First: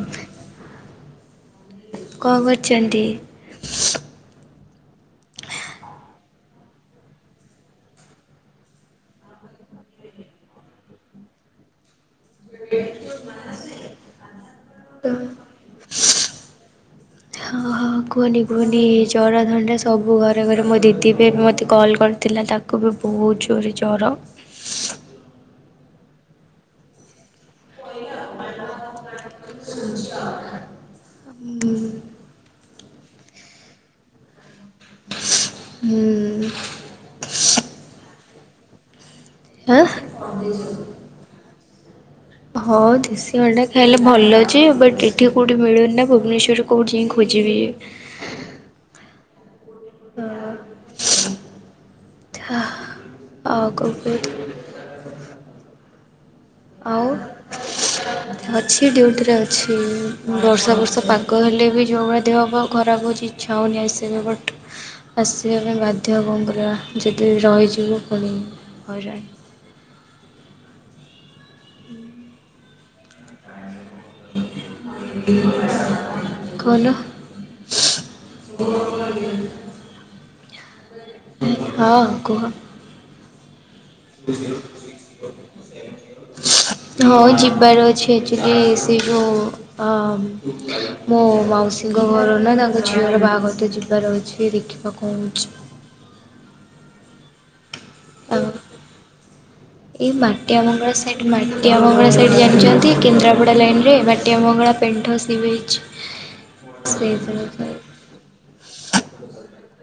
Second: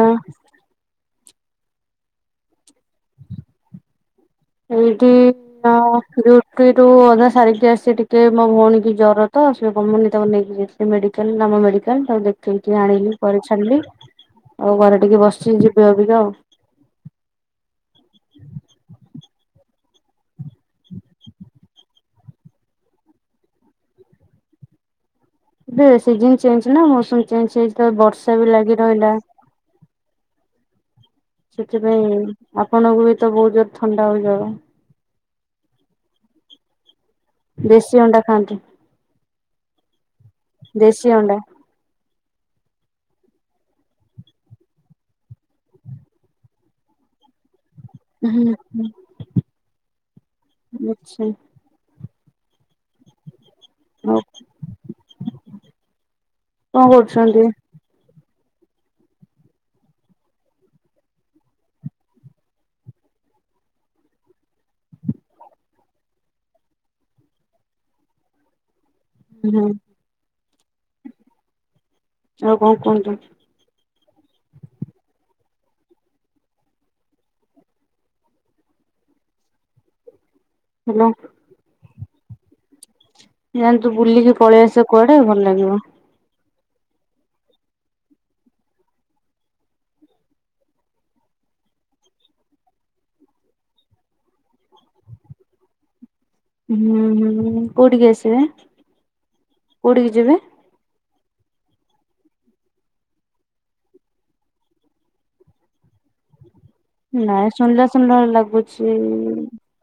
ଅଁ। କଣ କରୁଚନ୍ତି? ଏଇଠି ଆ ହଁ ଡ୍ୟୁଟି ରୁ ଅଧା ସାରିକି ଆସଚି ଟିକେ ମୋ ଭଉଣୀ କି ଜର ତ ସିଏ କମୁନି ତାକୁ ନେଇକି ଯିବି। ମେଡିକାଲ ନାମ ମେଡିକାଲ ତାକୁ ଦେଖିକି ଆଣିଲି ପରେ ଛାଡଲି। ଆଉ ଘରେ ଟିକେ ବସଚି ଯିବି ଅବିକା ଆଉ। ହଁ ହଁ କୁହନି କୁହନି ଏ ଜର ଥଣ୍ଡା ସବୁ ଘରେ ଘରେ ମୋ ଦିଦି ବି ଏବେ ମୋତେ କଲ୍ କରିଥିଲା ତାକ କୁ ବି ବହୁତ ଜୋରେ ଜର। ଏବେ ସିଜନ ଚେଞ୍ଜ ନା ମୌସୁମି ଚେଞ୍ଜ ହେଇଚି ତ ବର୍ଷା ବି ଲାଗି ରହିଲା। ସୂର୍ଯ୍ୟ। ସେଥିପାଇଁ ଆପଣଙ୍କୁ ବି ତ ବହୁତ ଜୋର ଥଣ୍ଡା [unintelligible] ହୁଁ। ଦେଶୀ ଅଣ୍ଡା ଖାଆନ୍ତୁ। ଆଁ? ଦେଶୀ ଅଣ୍ଡା। ହଁ ଦେଶୀ ଅଣ୍ଡା ଖାଇଲେ ଭଲ ଅଛି ବଟ୍ ଏଠି କେଉଁଠି ମିଳୁନି ନା ଭୁବନେଶ୍ୱରରେ କୋଉଠି ଯାଇ ଖୋଜିବି? ହୁଁ ଆଚ୍ଛା। ଆଉ କ ଆଉ [unintelligible] କଣ ଆଉ? କରୁଛନ୍ତି? ଅଛି ଡ୍ୟୁଟିରେ ଅଛି ବର୍ଷା ବର୍ଷା ପାଗ ହେଲେ ବି ଯେଉଭଳି ଦେହ ପା ଖରାପ ହେଉଛି ଇଚ୍ଛା ହଉନି ଆସିବେ ବଟ୍ ଆସିବା ପାଇଁ ବାଧ୍ୟ କଣ କରିବା ଯଦି ରହିଯିବ ପୁଣି ହଇରାଣ। ହୁଁ ଆଉ କଣ କୁହନ୍ତୁ। କଲ। ହ ହ୍ୟାଲୋ। ହଁ କୁହ। ଯାନ୍ତୁ ବୁଲିକି ପଳେଇଆସ କୁଆଡେ ଭଲ ଲାଗିବ। ହଁ ଯିବାର ଅଛି ଆକ୍ଚୁଲି ସେ ଯୋଉ ହଁ ମୋ ମାଉସୀଙ୍କ ଘର ନା ତାଙ୍କ ଝିଅର ବାହାଘର ତ ଯିବାର ଅଛି [unintelligible] [unintelligible] ହୁଁ ହୁଁ କୋଉଠିକି ଆସିବେ? ଆଉ ଏଇ କୋଉଠିକି ଯିବେ? ମାଟିଆ ବଙ୍ଗ ସେଇଠି ମାଟିଆ ମଙ୍ଗଳା ସାଇଟ୍ ଜାଣିଛନ୍ତି କେନ୍ଦ୍ରାପଡ଼ା ଲାଇନ ରେ ମାଟିଆ ମଙ୍ଗଳା ପେଣ୍ଠ ସି ବିଚ୍ ନାଇଁ ସେଇଥିରେ ଶୁଣିଲା ଶୁଣିଲା ଭଳିଆ ଲାଗୁଛି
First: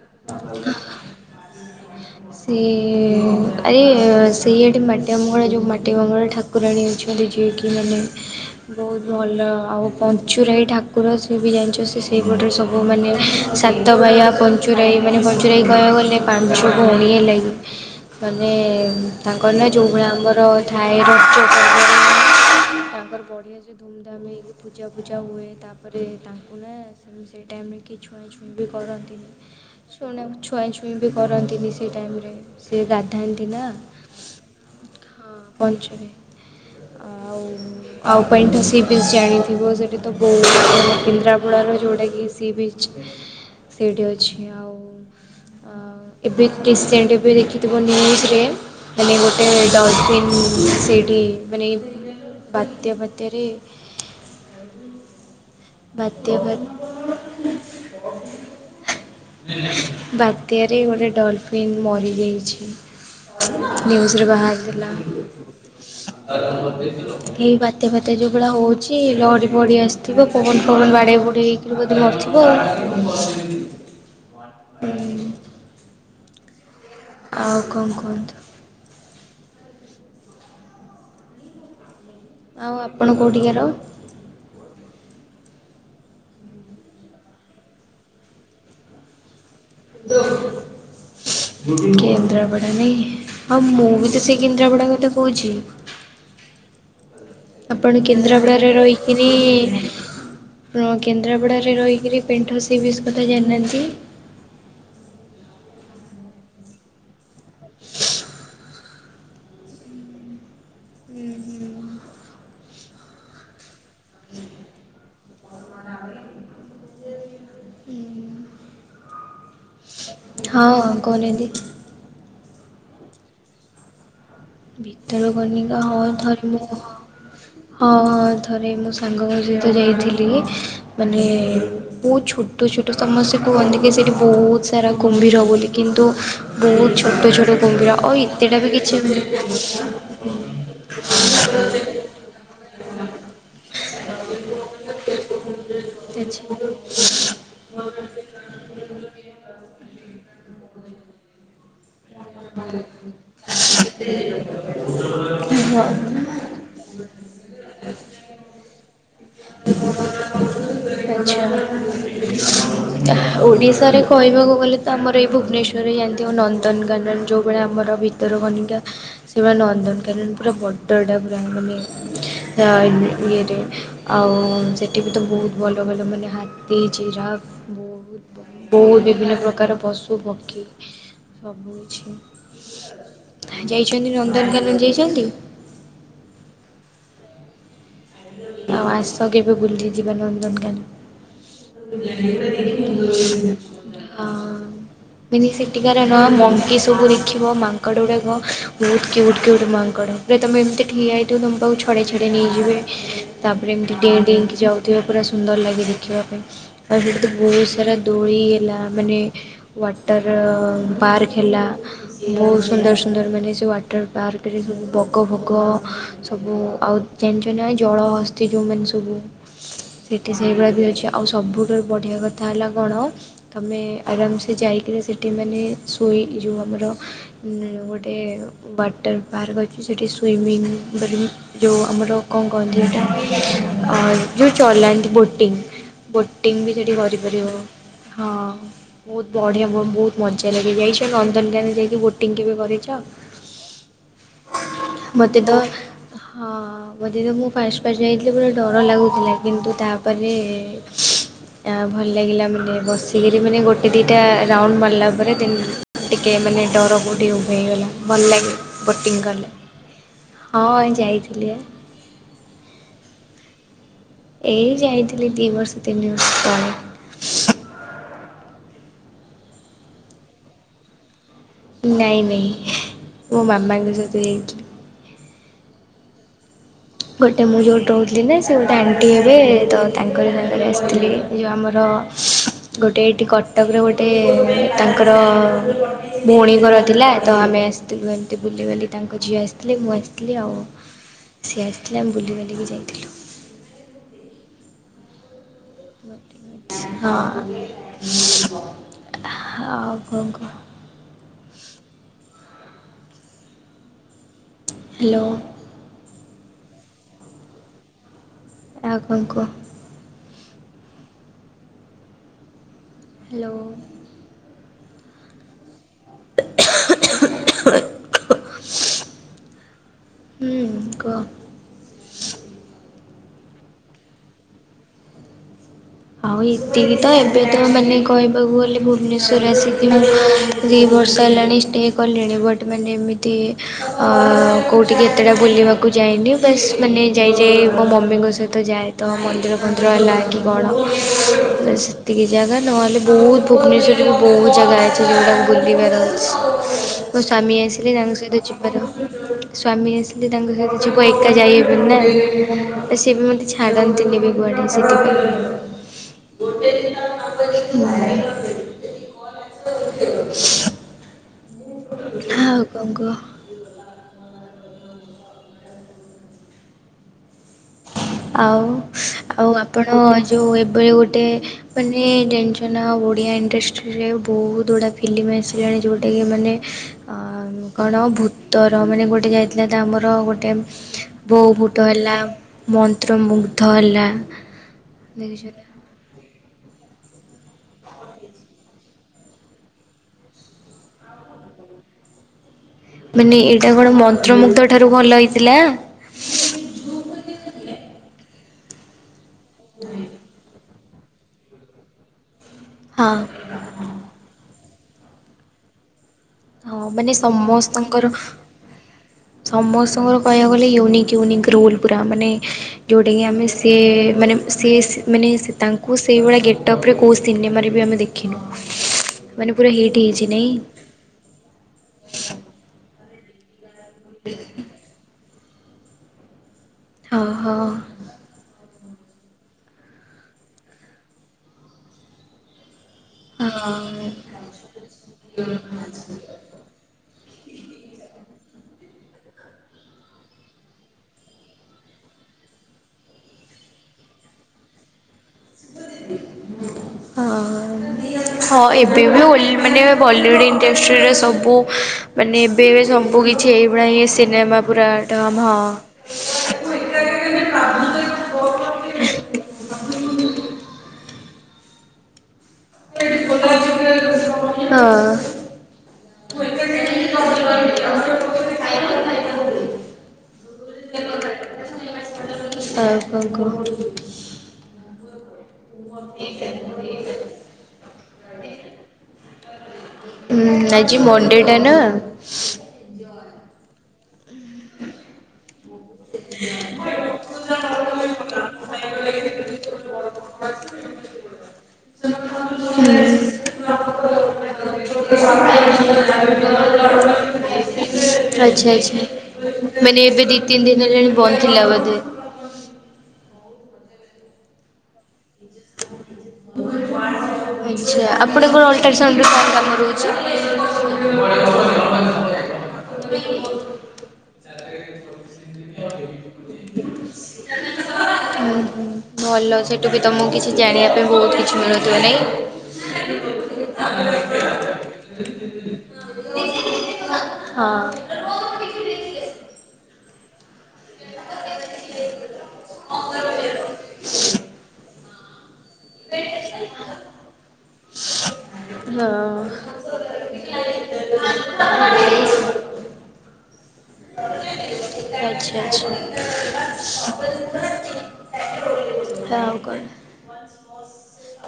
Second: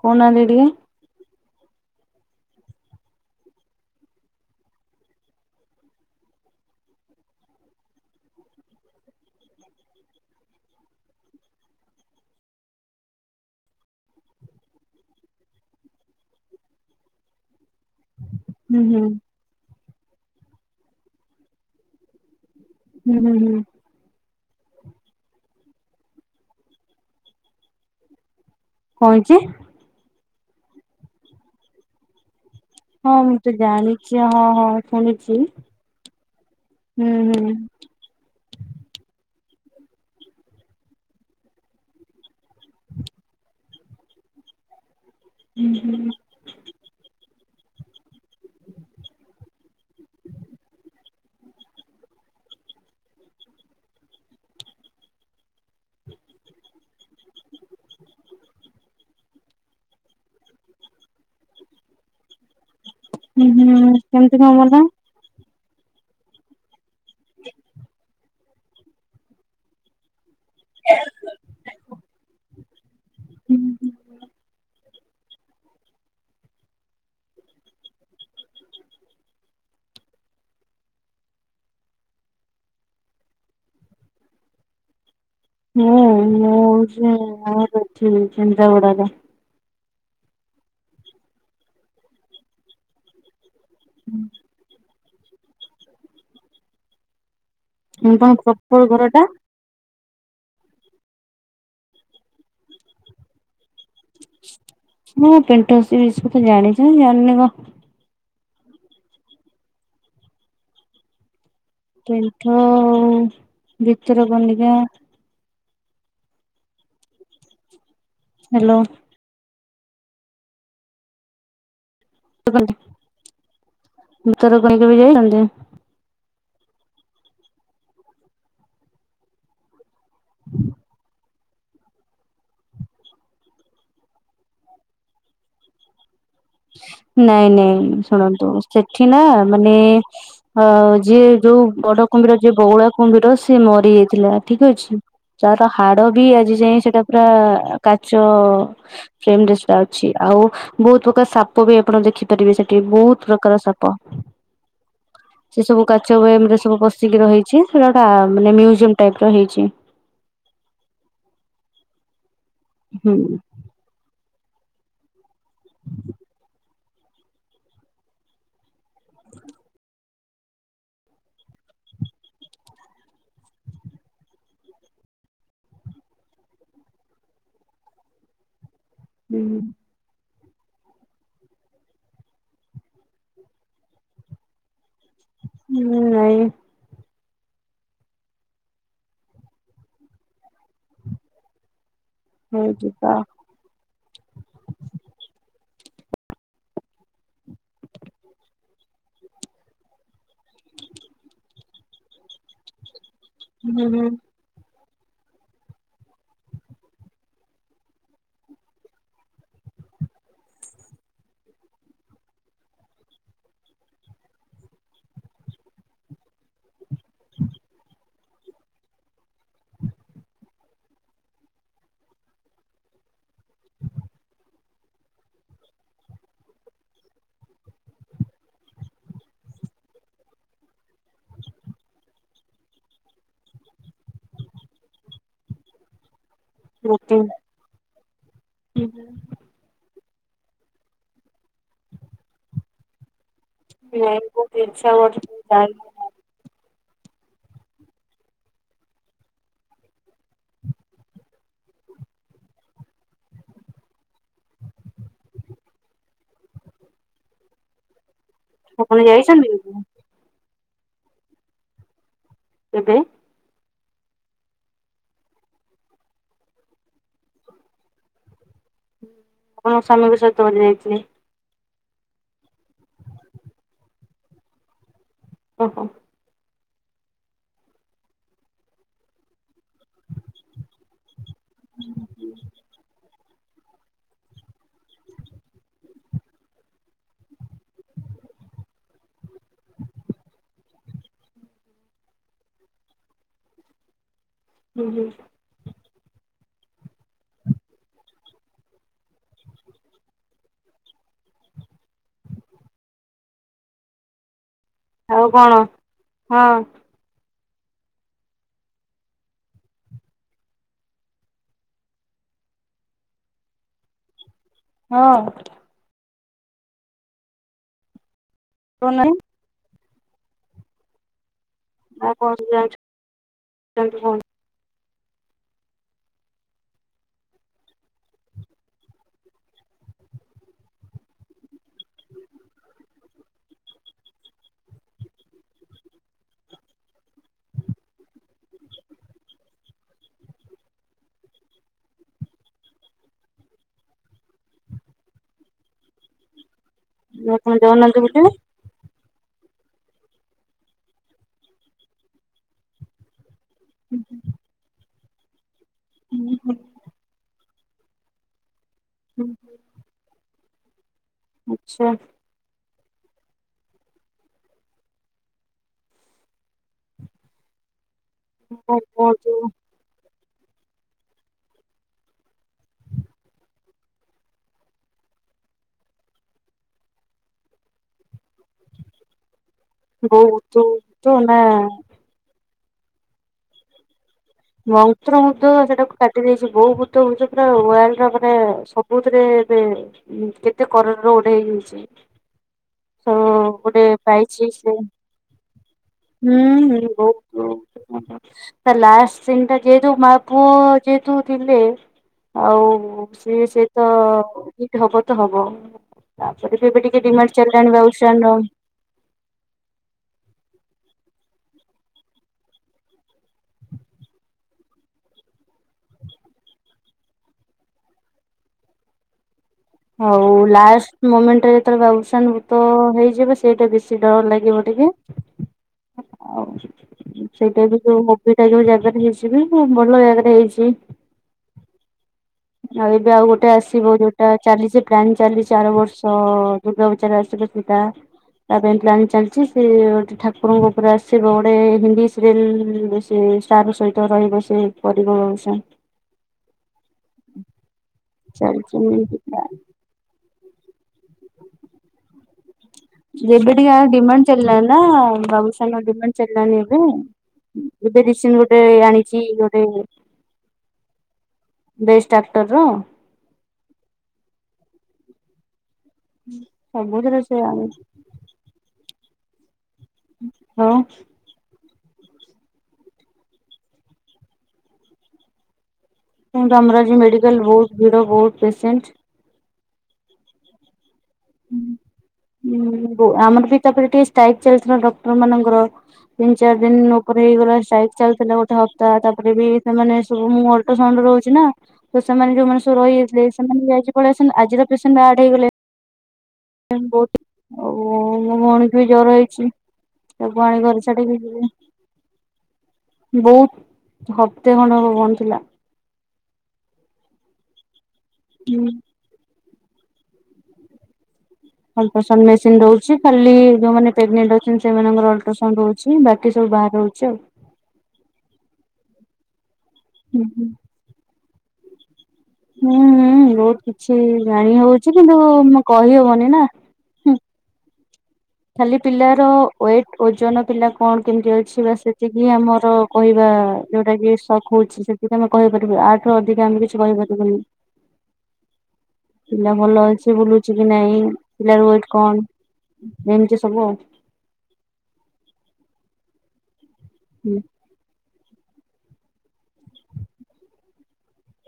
କହୁ ନାହାଁନ୍ତି ଟିକେ। ସିଏ ଆରେ ସେଇ ଏଠି ମାଟି ମଙ୍ଗଳା ଯେଉଁ ମାଟି ମଙ୍ଗଳା ଠାକୁରାଣୀ ଅଛନ୍ତି ଯିଏକି ମାନେ ବହୁତ ଭଲ ଆଉ ପଞ୍ଚୁରାଇ ଠାକୁର ସିଏ ବି ଜାଣିଛ ସେ ସେଇପଟରେ ସ ବୁ ମାନେ ସାତ ବାହ ପଞ୍ଚୁରାଇ ମାନେ ପଞ୍ଚୁରାଇ କହିବାକୁ ଗଲେ ପାଞ୍ଚ ପୁଣି ଲାଗି ମାନେ ହୁଁ ହୁଁ। ତା କନା ଯୋଉ ଭଳିଆ ଆମର ହୁଁ ହୁଁ ହୁଁ [unintelligible] ଧୁମଧାମ ହେକି ପୂଜା ଫୂଜା ହୁଏ ତାପରେ ତାଙ୍କୁ ନା ସେ ସେଇ ଟାଇମ୍ ରେ କି ଛୁଆଁ ଛୁଇଁ ବି କଣ କରନ୍ତିନି ହେଇଛି ଶୁଣ ଛୁଆଁ ଛୁଇଁ ବି କରନ୍ତିନି ସେଇ ଟାଇମ୍ ରେ। ହଁ ମୁଁ ତ ଜାଣିଛି ହଁ ହଁ ହଁ ଶୁଣିଛି। ପଞ୍ଚରେ ହୁଁ ହୁଁ। ଆଉ ଆଉ ପାଇଁ ତ ସି ବିଚ୍ ଜାଣିଥିବ ସେଇଟି ତ ବହୁତ କେନ୍ଦ୍ରାପଡ଼ାର ଯେଉଁଟାକି ସି ବିଚ୍ ସେଇଠି ଅଛି ଆଉ ହୁଁ ଏବେ ରିସେଣ୍ଟ ବି ଦେଖିଥିବ ନ୍ୟୁଜରେ ମାନେ ଗୋଟେ ଡଲଫିନ୍ ସେଇଠି ମାନେ ବାତ୍ୟା ବାତ୍ୟାରେ ବାତ୍ଯା ବାତ୍ୟାରେ ଗୋଟେ ଡଲଫିନ୍ ମରିଯାଇଛି। ହୁଁ ନ୍ୟୁଜରେ କେମିତି କଣ ଗଲା? ବାହାରଥିଲା କି ବାତ୍ଯା ଫା ଏ ଯଉଗୁଡା ହଉଚି ଲହଡି ପହଡି ଆସିଥିବ। ପବନ ଫବନ ବାଡେଇ ବୁଡେଇ ହେଇକିରି ବଧି ମରିଥିବ ଆଉ। ହୁଁ। ଆଉ କଣ୍ କୁହନ୍ତୁ? ଆଉ ଆପଣ କଉଠିକାର? ମୁଁ -ମୁଁ ହଉଚି। [unintelligible] କେନ୍ଦ୍ରାପଡା ନାଇ? ହଁ ମୁଁ ବି ତ ସେଇ କେନ୍ଦ୍ରାପଡା କଥା କହୁଚି। ଆପଣ ମୁଁ କଣ କେନ୍ଦ୍ରାପଡାରେ ପ୍ରପର ଘରଟା ରହିକିନି ଆପଣ କେନ୍ଦ୍ରାପଡାରେ ରହିକିରି ପେଣ୍ଠ ସି ବିଚ୍ କଥା ଜାଣିନାହାନ୍ତି। ମୁଁ ପେଣ୍ଠ ସି ବିଚ୍ କଥା ଜାଣିଚି ନା ଜାଣିନି କଣ୍। ହ ଉଁ- ହୁଁ। ପେଣ୍ଠ ଆଉ ଭିତରକନିକା। ହାଲୋ। ହଁ କହୁନାହାନ୍ତି। [inaudible] ଭିତରକନିକା ବି ଯାଇଛନ୍ତି? ଭିତରକନି ତ ହଁ ଥରେ ମୁଁ ହଁ -ହଁ ଥରେ ମୋ ସାଙ୍ଗଙ୍କ ସହିତ ଯାଇଥିଲି ଥିଲି ମାନେ ବହୁତ୍ ଛୋଟ ଛୋଟ ସମସ୍ତେ କୁହନ୍ତି କି ସେଇଠି ବହୁତ୍ ସାରା କୁମ୍ଭୀର ବୋଲି କିନ୍ତୁ ବହୁତ୍ ଛୋଟ ନାଇଁ ଛୋଟ କୁମ୍ଭୀର ନାଇଁ ଆଉ ଶୁଣନ୍ତୁ ଏତେଟା ବି କିଛି ବି ମାନେ ଆଉ ଯିଏ ଯଉ ବଡ କୁମ୍ଭୀର ଯିଏ ବଉଳା କୁମ୍ଭୀର ସିଏ ମରି ଯାଇଥିଲା ଠିକ୍ ଅଛି। ତାର ହାଡ ବି ଆଜି ଯାଏ ଆଚ୍ଛା ସେଟା ପୁରା କାଚ [unintelligible] ଅଛି ଆଉ ବହୁତ୍ ପ୍ରକାର ସାପ ବି ଆପଣ ଦେଖିପାରିବେ ସେଠି ବହୁତ ପ୍ରକାର ସାପ୍ ତ ସେସବୁ କାଚ୍ ସବୁ ଏମ୍ ରେ ସବୁ ପସିକି ରହିଚି ସେଇଟା ଗୋଟା ଆ-ମାନେ ମ୍ୟୁଜିୟମ୍ ଟାଇପ୍ ର ହେଇଚି। ଆଛା ହୁଁ। -ଓଡିଶାରେ କହିବାକୁ ଗଲେ ତ ଆମର ଏଇ ଭୁବନେଶ୍ୱରରେ ଜାଣିଥିବ ନନ୍ଦନକାନନ ଯଉ ଭଳିଆ ଆମର ଭିତରକନିକା ସେମାନେ ନନ୍ଦନକାନନ ପୁରା ବଡ ଟା ପୁରା ମାନେ ଆ-ଇଏରେ ଆଉ ସେଠି ବି ତ ବହୁତ୍ ଭଲ ଭଲ ମାନେ ହାତୀ, ଜଇରଆଫ୍ ବୁ ବହୁତ୍ ବିଭିନ୍ନ ପ୍ରକାର ପଶୁ ପକ୍ଷୀ ସବୁ କିଛି ଯାଇଚନ୍ତି ନନ୍ଦନକାନନ୍ ଯାଇଚନ୍ତି? ମୁଁ ନାଇ। ଆଉ ଆସ କେବେ ବୁଲି ଯିବା ନନ୍ଦନକାନ ହଉ ଯିବା। ଆଉ। [unintelligible] ସେଠିକାର ନା ମଙ୍କି ସବୁ ଦେଖିବ ମାଙ୍କଡ ଗୁଡାକ ବହୁତ୍ କ୍ୟୁଟ୍ କ୍ୟୁଟ୍ ମାଙ୍କଡ। ରେ ତମେ ଏମିତି ଠିଆ ହେଇଥିବ ତମ ପାଖୁ ଛଡେଇ ଛଡେଇ ନେଇଯିବେ। ତାପରେ ହୁଁ ଏମିତି ହୁଁ ଡେଇଁ ଡେଇଁକି ଯାଉଥିବେ ପୁରା ସୁନ୍ଦର୍ ଲାଗେ ଦେଖିବା ପାଇଁ। ଆଉ ସେଠି ତ ବହୁତ୍ ସାରା ଦୋଳି ହେଲା ମାନେ ୱାଟର ପାର୍କ ହେଲା ବହୁତ୍ ସୁନ୍ଦର୍ ସୁନ୍ଦର୍ ମାନେ ସେ ୱାଟର୍ ପାର୍କରେ ସବୁ ବଗ ଫଗ ସବୁ ଆଉ ଜାଣିଚ ନା ଜଳହସ୍ତି ଯଉମାନେ ସବୁ ସେଠି ସେଇଭଳି ବି ଅଛି ଆ ଆଉ ସବୁଠାରୁ ବଢ଼ିଆ କଥା ହେଲା କଣ? ତମେ ଆରାମ୍‌ ସେ ଯାଇକିରି ସେଠି ମାନେ ଶୋଇ ଯୋଉ ଆମର ମାନେ ଗୋଟେ ୱାଟର୍ ପାର୍କ ଅଛି ସେଠି ସୁଇମିଂ [unintelligible] ଯୋଉ ଆମର କଣ କହନ୍ତି ହେଟା ଅ ଯୋଉ ଚଲାନ୍ତି ବୋଟିଂଙ୍ଗ୍। ବୋଟିଂଙ୍ଗ ବି ସେଠି ଗୋଟେ ନାଇଁ କରିପାରିବ, ହଁ ବହୁତ୍। ବଢିଆ ବ ବହୁତ ମଜା ଲାଗେ ଯାଇଛ ନନ୍ଦନକାନନ ଯାଇକି ବୋଟିଂଙ୍ଗ କେବେ କରିଚ? ନାଇଁ ବହୁତ ଇଚ୍ଛା କରୁଛି ମୋତେ କିନ୍ତୁ ତ ଯାଇନେଇ। ହଁ ବୋଧେ ତ ମୁଁ ଫାଷ୍ଟ ଫାଷ୍ଟ ଯାଇଥିଲି ପୁରା ଡ଼ର ଲାଗୁଥିଲା କିନ୍ତୁ ତାପରେ ହ ଆଁ ଭଲ ଲାଗିଲା ମାନେ ବସିକିରି ମାନେ ଗୋଟେ ଦିଇଟା ରାଉଣ୍ଡ ମାରିଲା ପରେ ଦେନ୍। ଟିକେ ମାନେ ଡ଼ର କୋଉଠି ଉଭେଇଗଲା ଭଲ ଲାଗେ। ଆପଣ ବୋଟିଂଙ୍ଗ ଯାଇଛନ୍ତି କଲେ, ହଁ ଯାଇଥିଲି ବା। ତୋ ବୋଉ? ଏଇ ଯାଇଥିଲି ଦି ବର୍ଷ ତିନି ବର୍ଷ ତଳେ। ହଁ ମୋ ସ୍ୱାମୀ ବି ସେତଳେ ଯାଇଥିଲେ। ନାଇଁ ନାଇ ମୋ ମାମାଙ୍କ ସହିତ ଯାଇଥିଲି। ଓହୋ। ଗୋଟେ ମୁଁ ଯୋଉଠି ରହୁଥିଲି ନା ସେ ଗୋଟେ ଆଣ୍ଟି ହେବେ ତ ତାଙ୍କରି ସାଙ୍ଗରେ ଆସିଥିଲି। ଏ ଯୋଉ ଆମର ଗୋଟେ ଏଇଠି କ ଟକରେ ଗୋଟେ ତାଙ୍କର ଭଉଣୀ ଘର ଥିଲା ତ ଆମେ ଆସିଥିଲୁ ଏମତି ବୁଲିବାଲି। ତାଙ୍କ ଝିଅ ଆସିଥିଲେ, ମୁଁ ଆସିଥିଲି, ଆଉ ସିଏ ଆସିଥିଲେ ଆମେ ବୁଲିବାଲିକି ଯାଇଥିଲୁ। ହୁଁ, ହୁଁ। ହଁ, ହଁ ଆଉ କଣ କହ? ହ୍ୟାଲୋ ଆଉ କଣ? ହଁ ଆଉ କଣ କୁହ? ହ୍ୟାଲୋ। ହଁ [inaudible] କଣ ନାହିଁ? ହୁଁ କୁହ। [unintelligible] ଆଉ ଏତିକି ତ ଏବେ ତ ମାନେ କହିବାକୁ ଗଲେ ଭୁବନେଶ୍ୱର ଆସିକିନା ଦି ବର୍ଷ ହେଲାଣି ଷ୍ଟେ କଲିଣି ବଟ୍ ମାନେ ଏମିତି ଅଁ କୋଉଠି କେତେଟା ବୁଲିବାକୁ ଯାଇନି ବାସ୍ ମାନେ ଯାଇଯାଇ ମୋ ମମିଙ୍କ ସହିତ ଯାଏ। ତ ମନ୍ଦିର ଫନ୍ଦିର ହେଲା କି କଣ? ହ ବାସ୍ ସେତିକି ଜାଗା, ନହେଲେ ବହୁତ ଭୁବନେଶ୍ୱରରେ ମୁ ବହୁତ୍ ଜାଗା ଯାଇଛି ଯୋଉଗୁଡ଼ାକ ବୁଲିବାର ଅଛି। ହ ତୋ ସ୍ୱାମୀ ଆସିଲେ ତାଙ୍କ ସହିତ ଯିବୁ। ହ୍ୟାଲୋ, ସ୍ଵାମୀ ଆସିଲେ ତାଙ୍କ ସହିତ ଯିବ ଏକା ଯାଇହବନି ନା, ସିଏ ବି ମତେ ଛା ଛାଡ଼ନନ୍ତିନି ବି କୁଆଡ଼େ [unintelligible] ହୁଁ, ହୁଁ। [unintelligible] ହୁଁ [inaudible] ଆଛା। ଆଉ କଣ କୁହ। ଆଉ। କଣ କୁହନ୍ତୁ ଆଉ ଆପଣ ଜଉ ଏବେ ଗୋଟେ। ମାନେ ଜାଣିଚନା ଓଡ଼ିଆ ଇଣ୍ଡଷ୍ଟ୍ରିରେ ବହୁତ୍‌ ଗୁଡ଼ା ଫିଲ୍ମ ଆସିଲାଣି ଯେଉଁଟାକି ମାନେ। ହ୍ୟାଲେ।।। କଣ ଭୂତର ମାନେ ଗୋଟେ ଯାଇଥିଲା ତ ଆମର ବୋଉ ଗୋଟେ ଭୂତ ଭୂତ ନା ବୋଉ ଭୁତ ହେଲା। ମନ୍ତ୍ରମୁଗ୍ଧ ହେଲା। ଦେଖିଛ ମନ୍ତ୍ରମୁଗ୍ଧ ନା ସେଟାକୁ କାଟ। ସେ ବୋଉ ବୁଟୁ ଭୁତ ପୁରା ୱାଲ୍ଡର ମାନେ ସବୁଥିରେ ଏବେ। ହଁ କେତେ କରୋଡ଼ ଗୋଟେ ହେଇଯାଇଛି। ତ ମାନେ ଏଇଟା ଗୋଟେ କଣ ପାଇଛି ମନ୍ତ୍ରମୁଗ୍ଧ ସେ ଠାରୁ ଭଲ ହେଇଥିଲା?। ହୁଁ ହଁ ବହୁତ ତା ଲାଷ୍ଟ୍ ସିନ୍ ଟା ଯେହେତୁ ମା। ପୁଅ ଯେହେତୁ ଥିଲେ ଆଉ ହଁ ସିଏ ସେ। ତ ହିଟ୍ ହବ ତ ହବ। ତାପରେ ବି ଏବେ ହଁ ଟିକେ ମାନେ ଡିମାଣ୍ଡ୍ ଚାଲିଲାଣି ସମସ୍ତଙ୍କର ବାବୁସାନ୍ ର। ସମସ୍ତଙ୍କର କହିଆକୁ ଗଲେ ୟୁନିକ୍ ୟୁନିକ୍ ରୋଲ ପୁରା ମାନେ। ଯୋଉଟା କି ଆମେ ସେ। ମାନେ ସେ। ମାନେ ତାଙ୍କୁ ସେଇଭଳିଆ ଗେଟପ୍ ରେ କୋଉ। ସିନେମାରେ ବି ଆମେ ଦେଖିନୁ। ମାନେ ପୁରା ହି। ହଉ ଲାଷ୍ଟ୍। ଲାଷ୍ଟ ମୋମେଣ୍ଟରେ ଯେତେବେଳେ ବାବୁସାନ୍ ଭୂତ ହେଇଯିବ ସେଇଟା ବେଶୀ ଡର ଲାଗିବ ଟିକେ। ଆଉ ହଁ ହଁ ସେଇଟା ବି ଯୋଉ ମୋ। ଦୁଇଟା ଯୋଉ ଜାଗାରେ ହେଇଛିିଵି ଭଲ ଜାଗାାରେ ହେଇଛି। ଆଉ ଏବେ ଆଉ ଗୋଟେ ହଁ। ଆସିବ ଯୋଉଟା ଚାଲିଛି ପ୍ଲାନିଂ ଚାଲିଛି ଆର ବର୍ଷ। ଦୁର୍ଗାପୂଜାରେ ଆସିବ ସେଇଟା। ତା ପାଇଁ ପ୍ଲାନିଂ ଚାଲଛି ସେ ଗୋଟେ ଠାକୁରଙ୍କ ଉପରେ ଆସିବ ଗୋଟେ ହିନ୍ଦୀ ସିରିଏଲ। ସେ ସାରୁ ସହିତ ରହିବ ସେ ପରିବା। ହଁ। ହଁ ଚାଲିଛି ଏବେ ବି ଓଲିଉଡ। ବଲିଉଡ୍ ଇଣ୍ଡଷ୍ଟ୍ରିରେ ସବୁ। ମାନେ ଏବେ ଏବେ ସବୁ ଏବେ ଟିକେ କିଛିଏଇଭଳିଆ ହିଁ ଡିମାଣ୍ଡ ସିନେମା ଚାଲିଲାଣି ନା ପୁରା ଟମ୍ ହଁ। ବାବୁସାନ୍ ର ଡିମାଣ୍ଡ ଚାଲିଲାଣି ଏବେ। ଏବେ ରିସେଣ୍ଟ ଗୋଟେ ଆଣିଛି ଗୋଟେ। Best actor. ହଁ। ସବୁଥେରେ ସେ ଆଣୁଚି। ହଁ। ଆଉ କଣ କହ। ହଁ। ହଁ ତ ଆମର ଆଜି ମେଡିକାଲ୍ ବହୁତ୍ ଭିଡ ବହୁତ୍ ପେସେଣ୍ଟ୍। ହଁ ଆଜି ମନଣ୍ଡେ ଟା ନା। ହଁ ଆମର ବି ତାପରେ ଟିକେ ଷ୍ଟାଇକ୍ ଚାଲିଥିଲା ଡକ୍ଟର୍ ମାନଙ୍କର। ତିନ ଚାର ଦିନ ଉପରେ ହେଇଗଲା ଷ୍ଟ୍ରାଇକ୍ ଚାଲୁଥିଲା ଗୋଟେ ହପ୍ତା ତାପରେ ବି ସେମାନେ ସବୁ ମଲ। ତ ସନଣ୍ଡେ ରହୁଛି ନା। ତ ସେମାନେ ଯୋଉମାନେ ସବୁ ରହିଯାଇଥିଲେ ସେମାନେ ଯାଇକି ପଳେଇଆସିଲେ ଆଜିର ପେସେଣ୍ଟ ଆଡ୍ ହେଇଗଲେ। ଆରେ ବୋଉ ମୋ ଆଚ୍ଛା ଭଉଣୀକୁ ବି ଆଚ୍ଛା ଜର ହେଇଛି। ମାନେ ଏବେ ତାକୁ ଦିଇ ଆଣି ତିନ ଘରେ ଦିନ ହେଲାଣି ଛାଡିକି ବନ୍ଦ ଥିଲା ବୋଧେ। ବହୁତ୍ ହପ୍ତେ ଖଣ୍ଡେ ହବ ଥିଲା। ଆଚ୍ଛା ଆପଣଙ୍କର ଅଲଟ୍ରାସାଉଣ୍ଡ୍ [unintelligible] ରହୁଛି? ଅଲଟ୍ରାସାଉଣ୍ଡ୍ ମେସିନ୍ ରହୁଛି ଖାଲି ଯୋଉମାନେ ପେଗ୍ ନେଟ୍ ଅଛନ୍ତି ସେମାନଙ୍କର ଅଲଟ୍ରାସାଉଣ୍ଡ ହଉ ଚି ବାକି ସବୁ ବାହାରେ ହୋଉଛି ଆଉ ହଁ ଭଲ ସେଇଠୁ ବି ତମକୁ ଆଉ। କିଛି ଜାଣିବା ପା ବହୁତ କିଛି ମିଳୁଥିବ ନାଇ? ହୁଁ -ହୁଁ ବହୁତ କିଛି ଜାଣି ହୋଉଛି କିନ୍ତୁ ମ କହିହବନି ନା ହୁଁ ହଁ। ଖାଲି ପିଲାର ୱେଟ୍ ଓଜନ ପିଲାକୁ କଣ କେମିତି ଅଛି ବାସ୍ ସେତିକି ଆମର କହିବା ଯୋଉଟା କି ଶକ୍ ହୋଉଛି ସେ ଏଠି ଆମେ କହିପାରିବୁ ଆଠୁ ଅଧିକା ଆମେ କିଛି କହିପାରିବୁନି। ହଁ। ପିଲା ଭଲ ଅଛି ବୁଲୁଛି କି ନାଇଁ ପିଲାର ୱେଟ୍ କଣ? ଏମିତି ସବୁ ଆଉ। ଆଚ୍ଛା, ଆଉ। ଆଚ୍ଛା। ଆଉ କଣ?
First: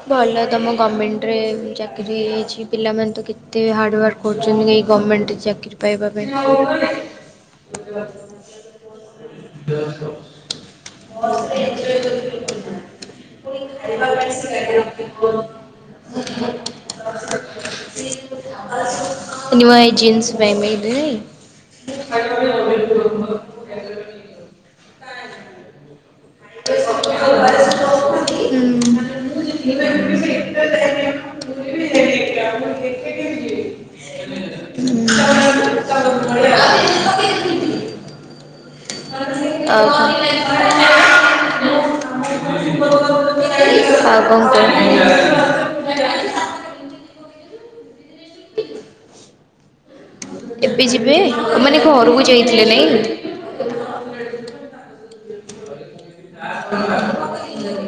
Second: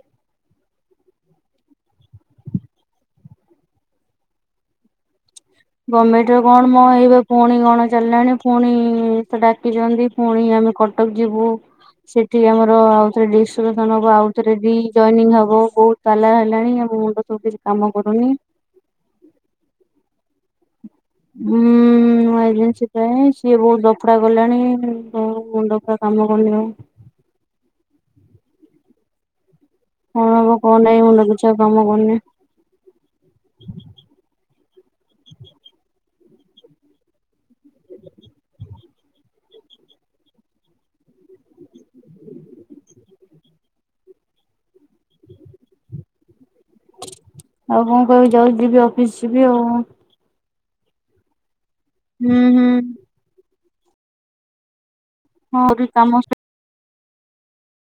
ଭଲ ତମ ଗଭର୍ଣ୍ଣମେଣ୍ଟରେ ଚାକିରି ହେଇଯାଇଛି ପିଲାମାନେ ତ କେତେ ହାର୍ଡ଼ୱାର୍କ। କରୁଛନ୍ତିାଏଇ ଗଭର୍ଣ୍ଣମେଣ୍ଟ ଚା ଗଭର୍ଣ୍ଣମେଣ୍ଟରେ କଣ ମ ଏଇ ବା ପୁଣି କଣ ଚାଲିଲାଣି ପୁଣି ସେ ଡାକିଛନ୍ତି, ପୁଣି ଆମେ କଟକ ଯିବୁ। ସେଠି ଆମର ଆଉଥରେ ଡିସ୍କସନ୍ ହବ ଆଉ ଥରେ ରିଜ୍ ଯଇନିଙ୍ଗ୍ ହବୁ ବହୁ ପାଲା ହେଲାଣି ଆମ ମୁଣ୍ଡ ସବୁ କିଛି କାମ କରୁନି। ନିୱ ଏ ଜିନ୍ସ୍ [unintelligible] ଦେଇ। ହୁଁ -ଉଁ -ଉଁ -ଉ-ମୋ ଏଜେନ୍ସି ପାଇଁ ସିଏ ବୋହୁତ୍ ଲଫଡା କଲାଣି, ମୋ ମୁଣ୍ଡ କାମ କାମ କରୁନି ଆଉ। ହୁଁମ୍। କଣ ହବ କଣ ନାହିଁ ମୁଣ୍ଡ କିଛି ଆଉ କାମ କରୁନି। [unintelligible] ହୁଁ ଉଁ। ଆଉ [unintelligible] ଆଉ କଣ କୁହ। ଆଉ କଣ କହିବି ଯାଉ ଯିବି ଅଫିସ୍ ଯିବି ଆଉ। ଏବେ ଯିବେ ତା ମାନେ ଘରକୁ ହୁଁ ହୁଁ ଯାଇଥିଲେ ନାଇଁ? ହଁ କାମ [inaudible]